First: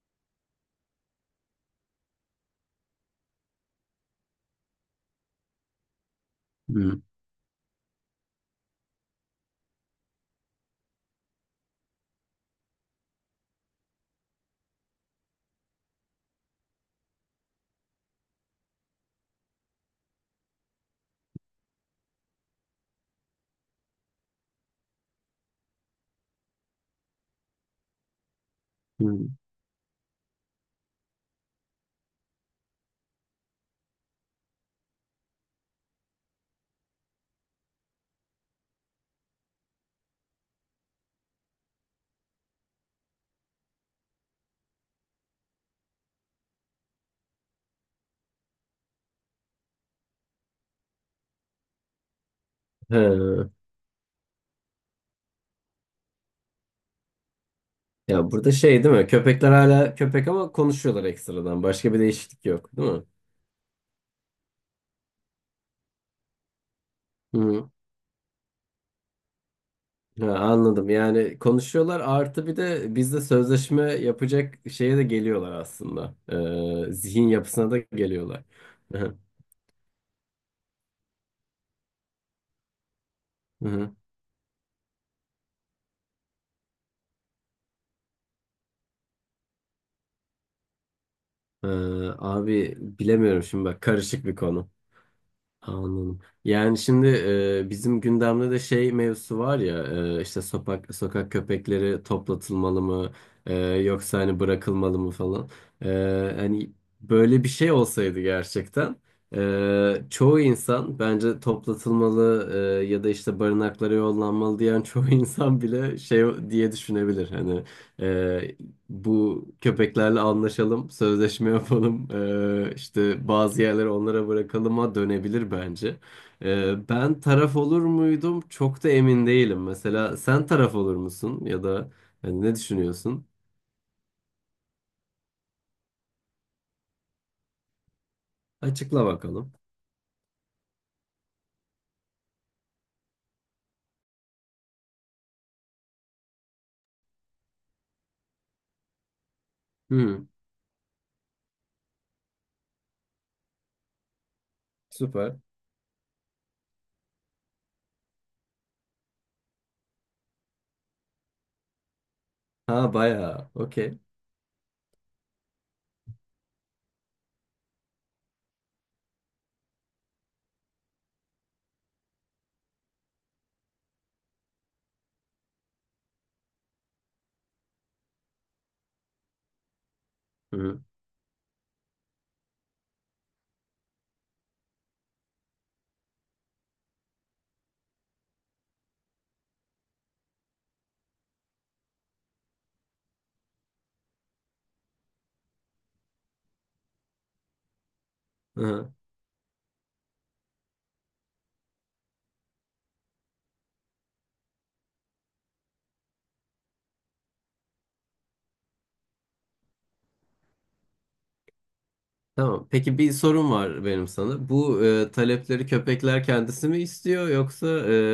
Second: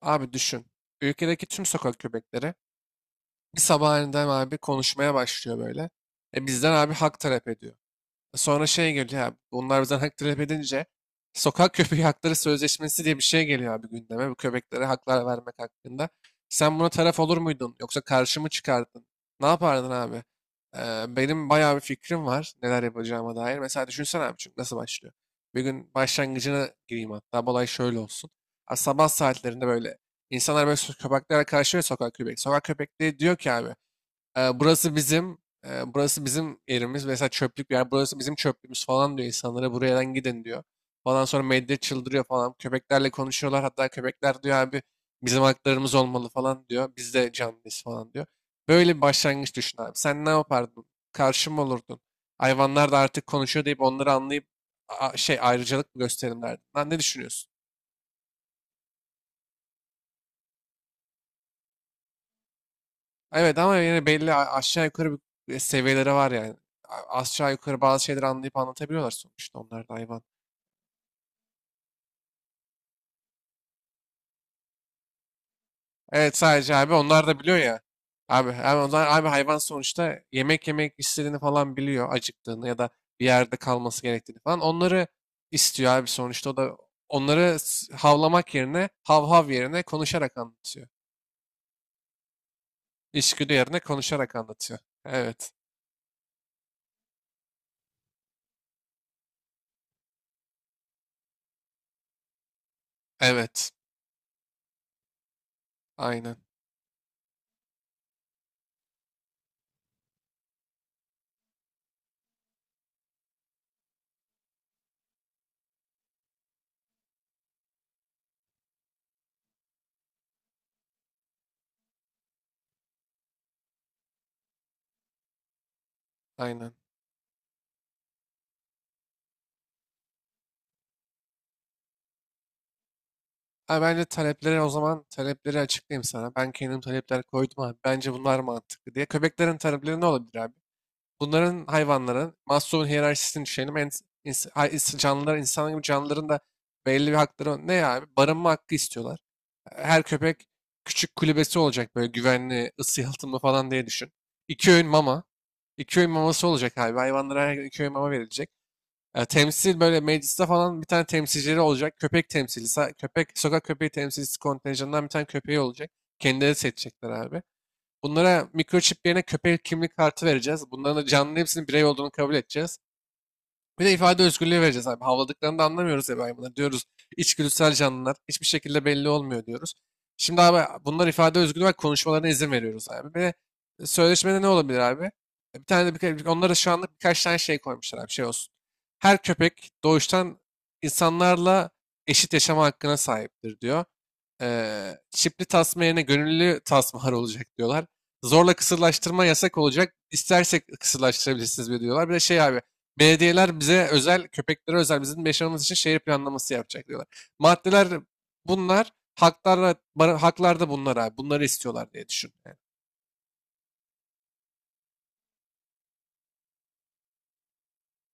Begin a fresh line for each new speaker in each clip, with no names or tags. Abi düşün. Ülkedeki tüm sokak köpekleri bir sabah aniden abi konuşmaya başlıyor böyle. E bizden abi
Hmm,
hak talep ediyor. Sonra şey geliyor abi. Bunlar bizden hak talep edince sokak köpeği hakları sözleşmesi diye bir şey geliyor abi gündeme. Bu köpeklere haklar vermek hakkında. Sen buna taraf olur muydun? Yoksa karşı mı çıkardın? Ne yapardın abi? Benim bayağı bir fikrim var neler yapacağıma dair. Mesela düşünsene abi, çünkü nasıl başlıyor? Bir gün başlangıcına gireyim hatta. Bu olay şöyle olsun. Ha, Sabah
hmm.
saatlerinde böyle insanlar böyle köpeklere karşı ve Sokak köpekleri diyor ki abi, burası bizim, burası bizim yerimiz. Mesela çöplük bir yer. Burası bizim çöplüğümüz falan diyor insanlara. Buradan gidin diyor. Falan sonra medya çıldırıyor falan. Köpeklerle konuşuyorlar. Hatta köpekler diyor abi bizim haklarımız olmalı falan diyor. Biz de canlıyız falan diyor. Böyle bir başlangıç düşün abi. Sen ne yapardın? Karşı mı olurdun? Hayvanlar da artık
He.
konuşuyor deyip onları anlayıp şey ayrıcalık mı gösterelim derdin? Lan ne düşünüyorsun?
Ya burada şey değil mi? Köpekler hala köpek ama konuşuyorlar ekstradan. Başka bir değişiklik yok, değil mi?
Evet, ama yine belli aşağı yukarı bir seviyeleri var yani. Aşağı
Hı.
yukarı bazı şeyleri anlayıp anlatabiliyorlar, sonuçta onlar da hayvan.
Ha, anladım. Yani konuşuyorlar artı bir de bizde sözleşme yapacak şeye de geliyorlar aslında.
Evet, sadece abi onlar
Zihin
da biliyor
yapısına da
ya.
geliyorlar.
Abi, abi
Hı
onlar
hı.
abi hayvan sonuçta, yemek yemek istediğini falan biliyor, acıktığını ya da bir yerde
Hı hı.
kalması gerektiğini falan. Onları istiyor abi sonuçta, o da onları havlamak yerine, hav hav yerine konuşarak anlatıyor.
Ee, Abi bilemiyorum
İçgüdü
şimdi
yerine
bak karışık
konuşarak
bir konu.
anlatıyor. Evet.
Anladım. Yani şimdi bizim gündemde de şey mevzusu var ya, işte sokak köpekleri toplatılmalı mı,
Evet.
yoksa hani bırakılmalı mı falan. E,
Aynen.
Hani böyle bir şey olsaydı gerçekten, çoğu insan bence toplatılmalı, ya da işte barınaklara yollanmalı diyen çoğu insan bile şey diye düşünebilir. Hani bu köpeklerle anlaşalım, sözleşme yapalım, işte bazı yerleri onlara bırakalıma dönebilir bence.
Aynen.
Ben taraf olur muydum? Çok da emin değilim. Mesela sen taraf olur musun ya da hani ne düşünüyorsun?
Ha, Bence talepleri, o zaman talepleri açıklayayım sana. Ben kendim talepler koydum abi. Bence bunlar mantıklı diye.
Açıkla bakalım.
Köpeklerin talepleri ne olabilir abi? Bunların, hayvanların Maslow'un hiyerarşisini düşünelim. En, ins- hay- ins- Canlılar, insan gibi canlıların da belli bir hakları var. Ne abi? Barınma hakkı istiyorlar. Her
Hı,
köpek küçük kulübesi olacak, böyle güvenli, ısı yalıtımlı falan diye düşün. İki öğün mama.
süper.
İki öğün maması olacak abi. Hayvanlara her gün iki öğün mama verilecek. Temsil, böyle mecliste falan bir tane temsilcileri olacak. Köpek temsilcisi,
Ha
köpek,
bayağı.
sokak köpeği
Okey.
temsilcisi kontenjanından bir tane köpeği olacak. Kendileri seçecekler abi. Bunlara mikroçip yerine köpek kimlik kartı vereceğiz. Bunların da canlı, hepsinin birey olduğunu kabul edeceğiz. Bir de ifade özgürlüğü vereceğiz abi. Havladıklarını da anlamıyoruz ya hayvanlar. Diyoruz içgüdüsel canlılar. Hiçbir şekilde belli olmuyor diyoruz. Şimdi
Hı,
abi bunlar ifade özgürlüğü var. Konuşmalarına izin veriyoruz abi. Ve sözleşmede ne olabilir abi? Bir tane de onlara şu anlık birkaç tane şey koymuşlar abi. Şey olsun. Her köpek doğuştan insanlarla eşit yaşama hakkına sahiptir diyor. Çipli tasma yerine gönüllü tasmalar olacak diyorlar. Zorla
hı.
kısırlaştırma yasak olacak. İstersek kısırlaştırabilirsiniz diyorlar. Bir de şey abi, belediyeler bize özel, köpeklere özel, bizim yaşamamız için şehir planlaması yapacak diyorlar. Maddeler bunlar, haklarla, haklar da bunlar abi. Bunları istiyorlar diye düşün. Yani
Tamam. Peki bir sorum var benim sana. Bu talepleri köpekler kendisi mi istiyor yoksa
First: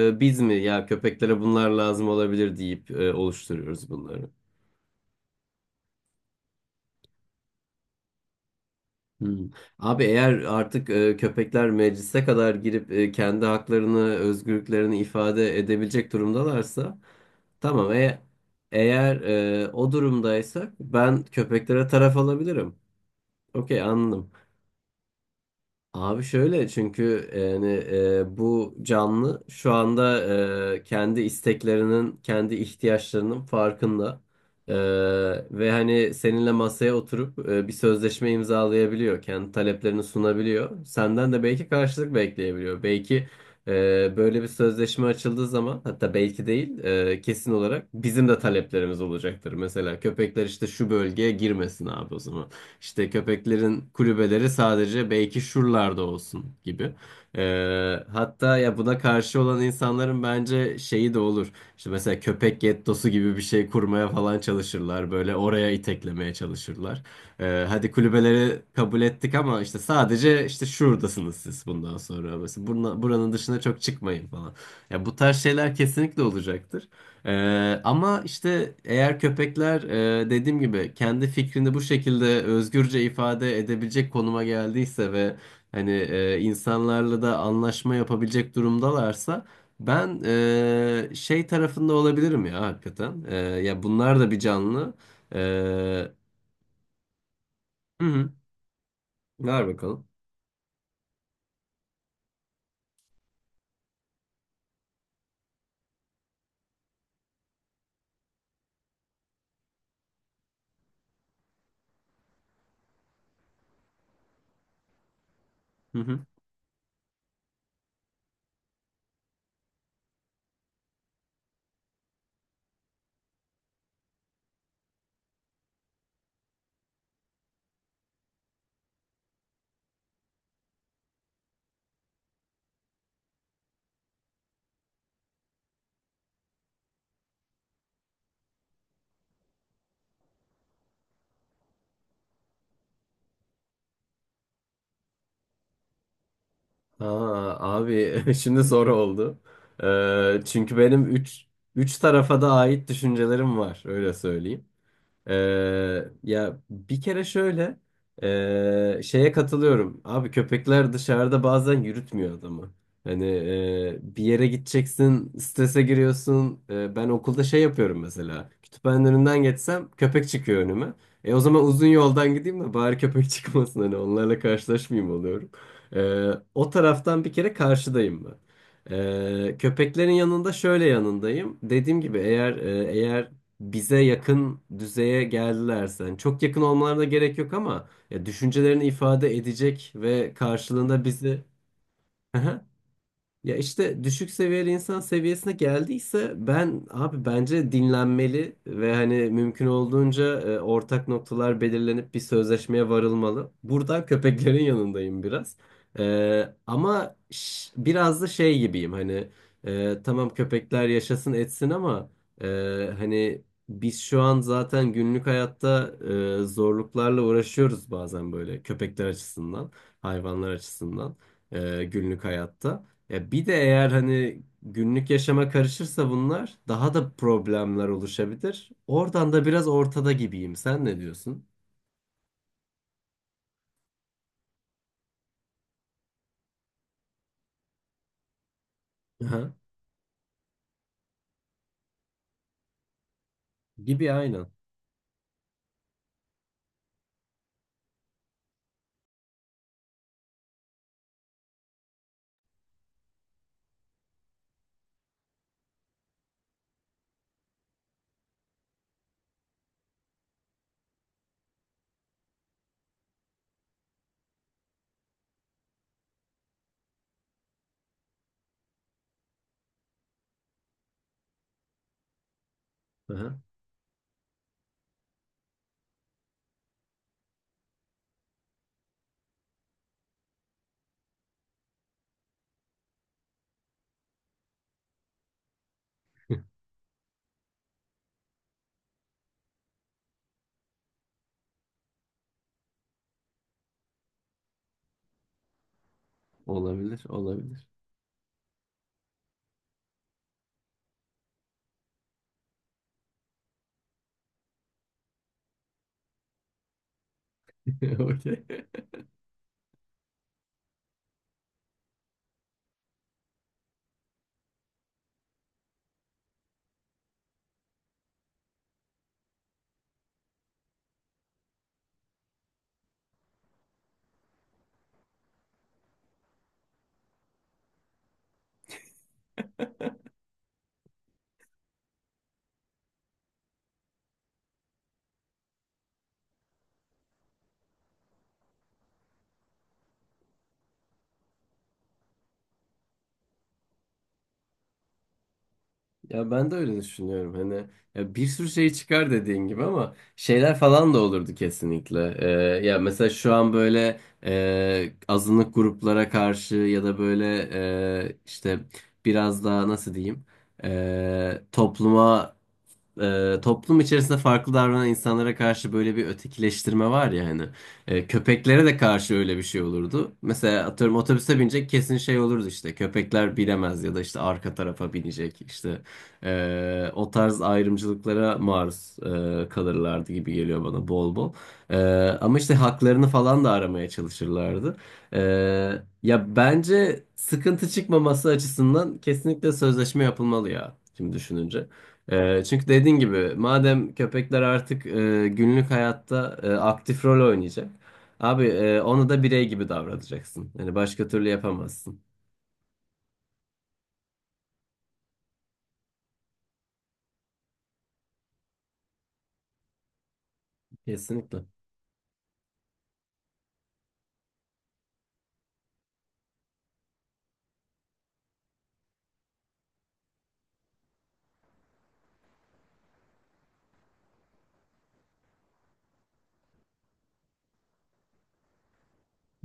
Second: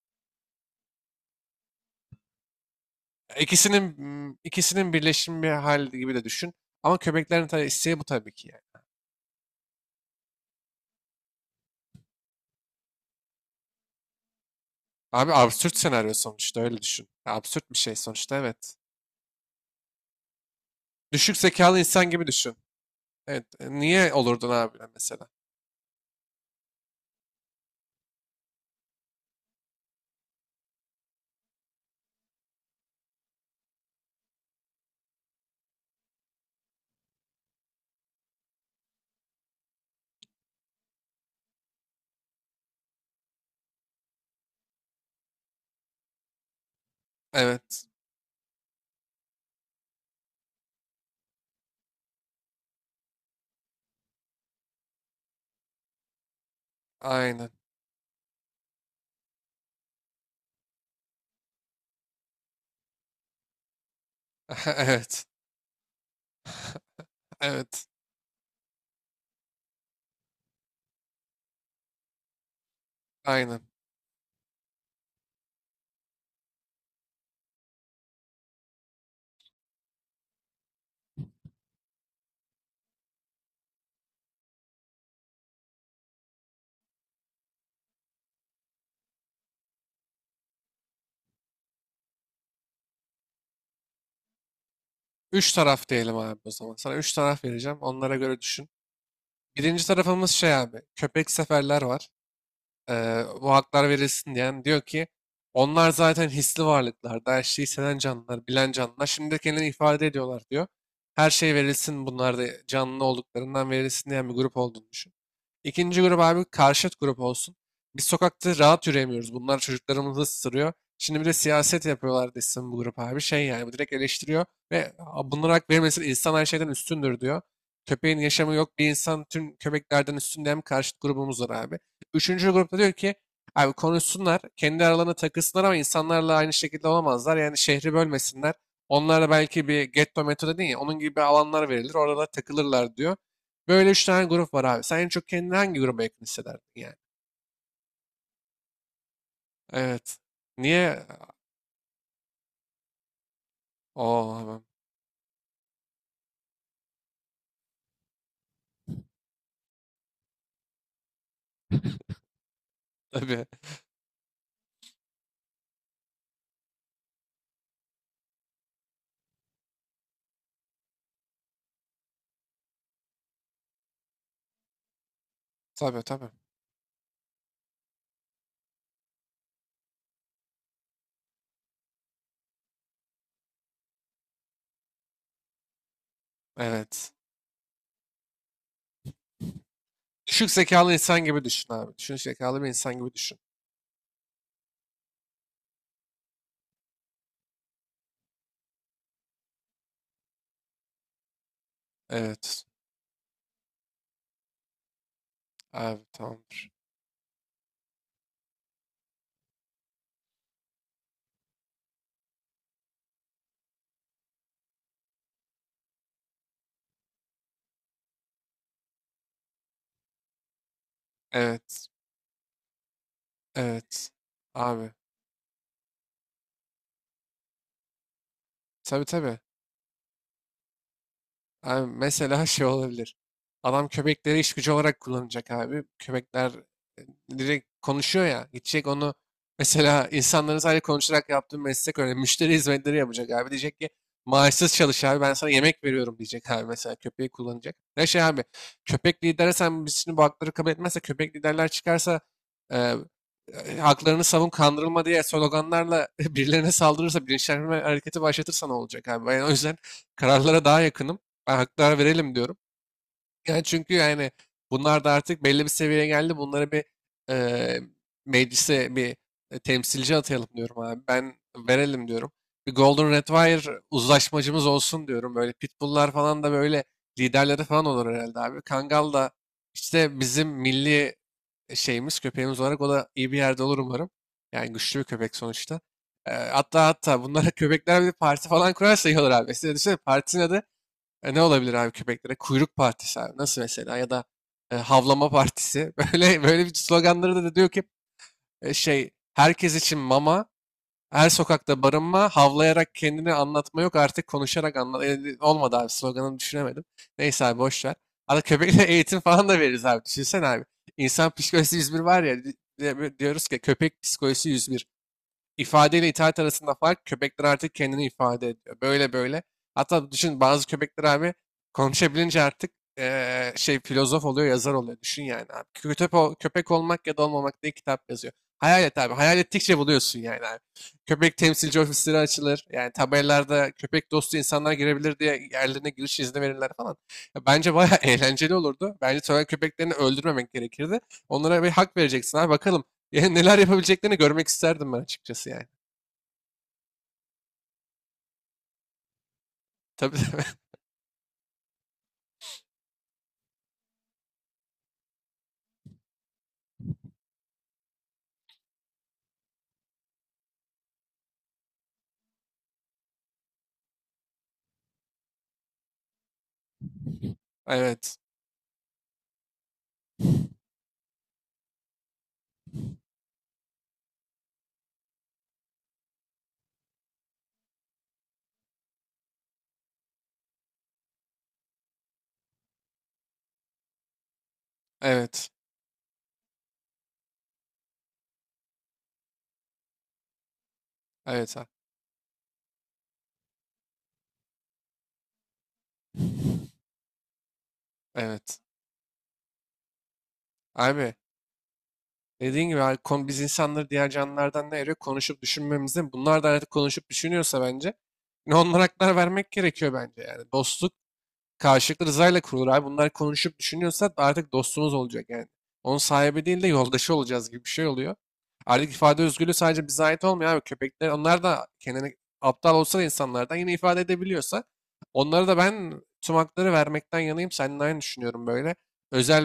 biz mi ya köpeklere bunlar lazım olabilir deyip oluşturuyoruz
İkisinin,
bunları?
ikisinin birleşimi bir hal gibi de düşün. Ama köpeklerin tabii isteği bu, tabii ki yani.
Hmm. Abi eğer artık köpekler meclise kadar girip kendi haklarını, özgürlüklerini
Abi
ifade
absürt
edebilecek
senaryo sonuçta, öyle
durumdalarsa
düşün. Ya absürt bir
tamam.
şey sonuçta, evet.
Eğer o durumdaysak ben
Düşük zekalı
köpeklere
insan
taraf
gibi düşün.
alabilirim.
Evet.
Okey
Niye
anladım.
olurdun abi mesela?
Abi şöyle çünkü yani bu canlı şu anda kendi isteklerinin, kendi ihtiyaçlarının farkında. E, Ve hani seninle masaya oturup bir sözleşme imzalayabiliyor. Kendi taleplerini sunabiliyor. Senden de belki karşılık bekleyebiliyor. Belki böyle bir sözleşme açıldığı zaman, hatta belki değil, kesin olarak
Evet.
bizim de taleplerimiz olacaktır. Mesela köpekler işte şu bölgeye girmesin abi o zaman. İşte köpeklerin kulübeleri sadece belki şuralarda olsun gibi.
Aynen.
Hatta ya buna karşı olan insanların bence şeyi de olur. İşte mesela köpek gettosu gibi bir şey kurmaya falan çalışırlar.
Evet.
Böyle oraya iteklemeye çalışırlar.
Evet.
Hadi kulübeleri kabul ettik ama işte sadece işte şuradasınız siz bundan sonra. Mesela buranın dışına
Aynen.
çok çıkmayın falan. Ya bu tarz şeyler kesinlikle olacaktır. Ama işte eğer köpekler dediğim gibi kendi fikrini bu şekilde özgürce ifade edebilecek konuma geldiyse ve hani insanlarla da anlaşma yapabilecek durumdalarsa ben, şey tarafında olabilirim ya hakikaten. Ya bunlar da bir canlı.
Üç taraf
E,
diyelim abi o zaman. Sana üç taraf vereceğim.
hı
Onlara
hı,
göre düşün.
ver
Birinci
bakalım.
tarafımız şey abi. Köpek seferler var. Bu haklar verilsin diyen diyor ki, onlar zaten hisli varlıklar. Daha her şeyi hisseden canlılar, bilen canlılar. Şimdi de kendilerini ifade ediyorlar diyor. Her şey verilsin, bunlar da canlı olduklarından verilsin diyen bir grup olduğunu düşün.
Hı
İkinci grup
hı.
abi karşıt grup olsun. Biz sokakta rahat yürüyemiyoruz. Bunlar çocuklarımızı ısırıyor. Şimdi bir de siyaset yapıyorlar desin bu grup abi. Şey yani, bu direkt eleştiriyor ve "Aa, bunlara hak verilmesin, insan her şeyden üstündür" diyor. Köpeğin yaşamı yok, bir insan tüm köpeklerden üstün diyen bir karşıt grubumuz var abi. Üçüncü grupta diyor ki abi, konuşsunlar, kendi aralarına takılsınlar ama insanlarla aynı şekilde olamazlar. Yani şehri bölmesinler. Onlara belki bir getto metodu değil ya, onun gibi alanlar verilir, orada takılırlar diyor. Böyle üç tane grup var abi. Sen en çok kendini hangi gruba yakın hissederdin yani?
Aa, abi şimdi zor oldu.
Evet.
Çünkü
Niye?
benim üç tarafa da ait düşüncelerim var, öyle
Oo, tamam.
söyleyeyim. Ya bir kere şöyle şeye katılıyorum. Abi köpekler dışarıda bazen yürütmüyor adamı. Hani
Tabii.
bir yere gideceksin, strese giriyorsun. Ben okulda şey yapıyorum mesela. Kütüphanenin önünden geçsem köpek çıkıyor önüme. E o zaman uzun yoldan gideyim de bari köpek çıkmasın, hani onlarla karşılaşmayayım oluyorum.
Tabii tabii.
O taraftan bir kere karşıdayım ben. Köpeklerin yanında şöyle yanındayım. Dediğim gibi eğer bize yakın düzeye geldilerse. Yani çok yakın olmalarına
Evet.
gerek yok ama ya düşüncelerini ifade edecek ve
Düşük zekalı
karşılığında
insan gibi
bizi
düşün abi. Düşük zekalı bir insan gibi düşün.
ya işte düşük seviyeli insan seviyesine geldiyse ben abi bence dinlenmeli ve hani mümkün olduğunca ortak noktalar belirlenip bir
Evet.
sözleşmeye varılmalı. Buradan köpeklerin yanındayım biraz.
Abi tamamdır.
Ama biraz da şey gibiyim hani, tamam köpekler yaşasın etsin ama e, hani biz şu an zaten günlük hayatta zorluklarla uğraşıyoruz bazen böyle köpekler açısından, hayvanlar açısından,
Evet.
günlük hayatta. Ya bir de eğer
Evet.
hani
Abi.
günlük yaşama karışırsa bunlar daha da problemler oluşabilir.
Tabii
Oradan
tabii.
da biraz ortada gibiyim. Sen ne diyorsun?
Abi mesela şey olabilir. Adam köpekleri iş gücü olarak kullanacak abi. Köpekler direkt konuşuyor ya. Gidecek onu
Aha.
mesela insanların sadece konuşarak yaptığı meslek öyle. Müşteri hizmetleri yapacak abi. Diyecek ki
Gibi aynen.
maaşsız çalış abi, ben sana yemek veriyorum diyecek abi, mesela köpeği kullanacak. Ne şey abi, köpek lideri, sen, biz şimdi bu hakları kabul etmezse, köpek liderler çıkarsa e, haklarını savun, kandırılma diye sloganlarla birilerine saldırırsa, bilinçlenme hareketi başlatırsa ne olacak abi? Ben o yüzden kararlara daha yakınım. Ben haklara verelim diyorum. Yani, çünkü yani bunlar da artık belli bir seviyeye geldi. Bunları bir eee, meclise bir temsilci atayalım diyorum abi. Ben verelim diyorum. Bir Golden
Aha.
Retriever uzlaşmacımız olsun diyorum. Böyle Pitbull'lar falan da böyle liderleri falan olur herhalde abi. Kangal da işte bizim milli şeyimiz, köpeğimiz olarak o da iyi bir yerde olur umarım. Yani güçlü bir köpek sonuçta. Hatta hatta bunlara köpekler bir parti falan kurarsa iyi olur abi. Size düşünsene partinin adı ne olabilir abi köpeklere? Kuyruk partisi abi. Nasıl mesela? Ya da havlama partisi. Böyle böyle bir
Olabilir,
sloganları da,
olabilir.
diyor ki şey, herkes için mama, her sokakta barınma, havlayarak kendini anlatma yok, artık konuşarak anlat. E, olmadı abi, sloganını düşünemedim. Neyse abi, boş ver. Arada
Okey.
köpeklere eğitim falan da veririz abi. Düşünsene abi. İnsan psikolojisi 101 var ya, diyoruz ki köpek psikolojisi 101. İfade ile itaat arasında fark, köpekler artık kendini ifade ediyor. Böyle böyle. Hatta düşün, bazı köpekler abi konuşabilince artık şey filozof oluyor, yazar oluyor. Düşün yani abi. Köpek olmak ya da olmamak diye kitap yazıyor. Hayal et abi. Hayal ettikçe buluyorsun yani abi. Köpek temsilci ofisleri açılır. Yani tabelalarda köpek dostu insanlar girebilir diye yerlerine giriş izni verirler falan. Ya bence bayağı eğlenceli olurdu. Bence sokak köpeklerini öldürmemek gerekirdi. Onlara bir hak vereceksin abi. Bakalım. Yani neler yapabileceklerini görmek isterdim ben açıkçası yani.
Ya ben de öyle düşünüyorum. Hani ya bir sürü şey çıkar dediğin gibi, ama
Tabii tabii.
şeyler falan da olurdu kesinlikle. Ya mesela şu an böyle azınlık gruplara karşı ya da böyle, işte biraz daha nasıl diyeyim? e, topluma Toplum içerisinde farklı davranan insanlara karşı böyle bir ötekileştirme var ya hani.
Evet.
Köpeklere de karşı öyle bir şey olurdu. Mesela atıyorum otobüse binecek kesin şey olurdu işte. Köpekler bilemez ya da işte arka tarafa binecek. İşte o tarz ayrımcılıklara maruz kalırlardı gibi geliyor bana bol bol. E, Ama işte haklarını falan da aramaya çalışırlardı. E,
Evet.
Ya bence sıkıntı çıkmaması açısından kesinlikle sözleşme yapılmalı ya. Şimdi
Evet.
düşününce. Çünkü dediğin gibi madem köpekler artık günlük hayatta aktif rol oynayacak. Abi
Evet.
onu da birey gibi davranacaksın. Yani başka
Abi,
türlü yapamazsın.
dediğin gibi abi, biz insanları diğer canlılardan ne ayırıyor? Konuşup düşünmemizde. Bunlar da artık konuşup düşünüyorsa bence. Ne, onlara haklar vermek gerekiyor bence yani. Dostluk
Kesinlikle.
karşılıklı rızayla kurulur abi. Bunlar konuşup düşünüyorsa artık dostumuz olacak yani. Onun sahibi değil de yoldaşı olacağız gibi bir şey oluyor. Artık ifade özgürlüğü sadece bize ait olmuyor abi. Köpekler, onlar da kendini, aptal olsa da insanlardan, yine ifade edebiliyorsa onlara da ben tüm hakları vermekten yanayım. Seninle aynı düşünüyorum böyle.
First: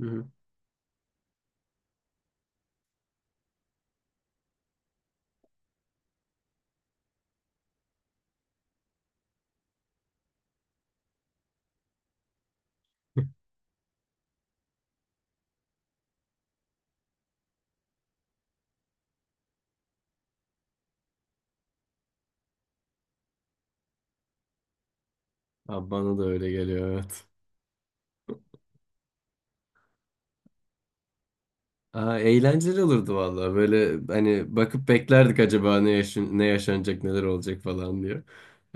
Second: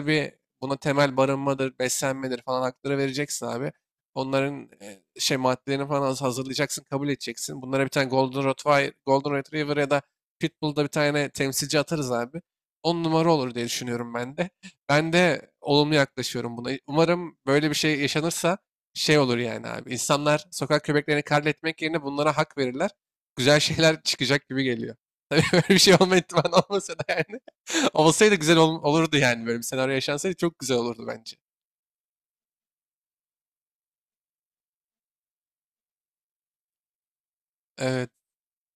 Hı hı.
bir, buna temel, barınmadır, beslenmedir falan hakları vereceksin abi. Onların şey maddelerini falan hazırlayacaksın, kabul edeceksin. Bunlara bir tane Golden Retriever, Golden Retriever ya da Pitbull'da bir tane temsilci atarız abi. On numara olur diye düşünüyorum ben de. Ben de olumlu yaklaşıyorum buna. Umarım böyle bir şey yaşanırsa şey olur yani abi. İnsanlar sokak köpeklerini katletmek yerine bunlara hak verirler. Güzel şeyler çıkacak gibi geliyor. Böyle bir
Abi
şey olma
bana da
ihtimali
öyle geliyor,
olmasa da
evet.
yani. Olurdu yani, böyle bir senaryo yaşansaydı çok güzel olurdu bence.
Aa, eğlenceli olurdu vallahi. Böyle hani bakıp beklerdik acaba ne yaşanacak, neler olacak falan
Evet,
diye.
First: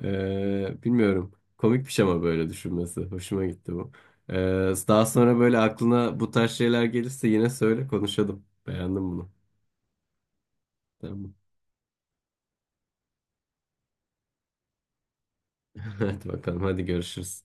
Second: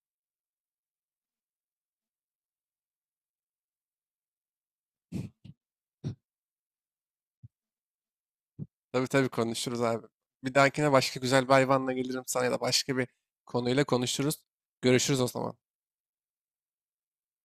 Bilmiyorum. Komikmiş ama böyle düşünmesi. Hoşuma gitti bu. Ee, Daha sonra böyle aklına bu tarz şeyler gelirse yine söyle, konuşalım.
tabii
Beğendim
tabii
bunu.
konuşuruz abi. Bir dahakine başka
Tamam.
güzel bir hayvanla gelirim sana ya da başka bir konuyla konuşuruz. Görüşürüz o zaman.
Hadi bakalım, hadi görüşürüz.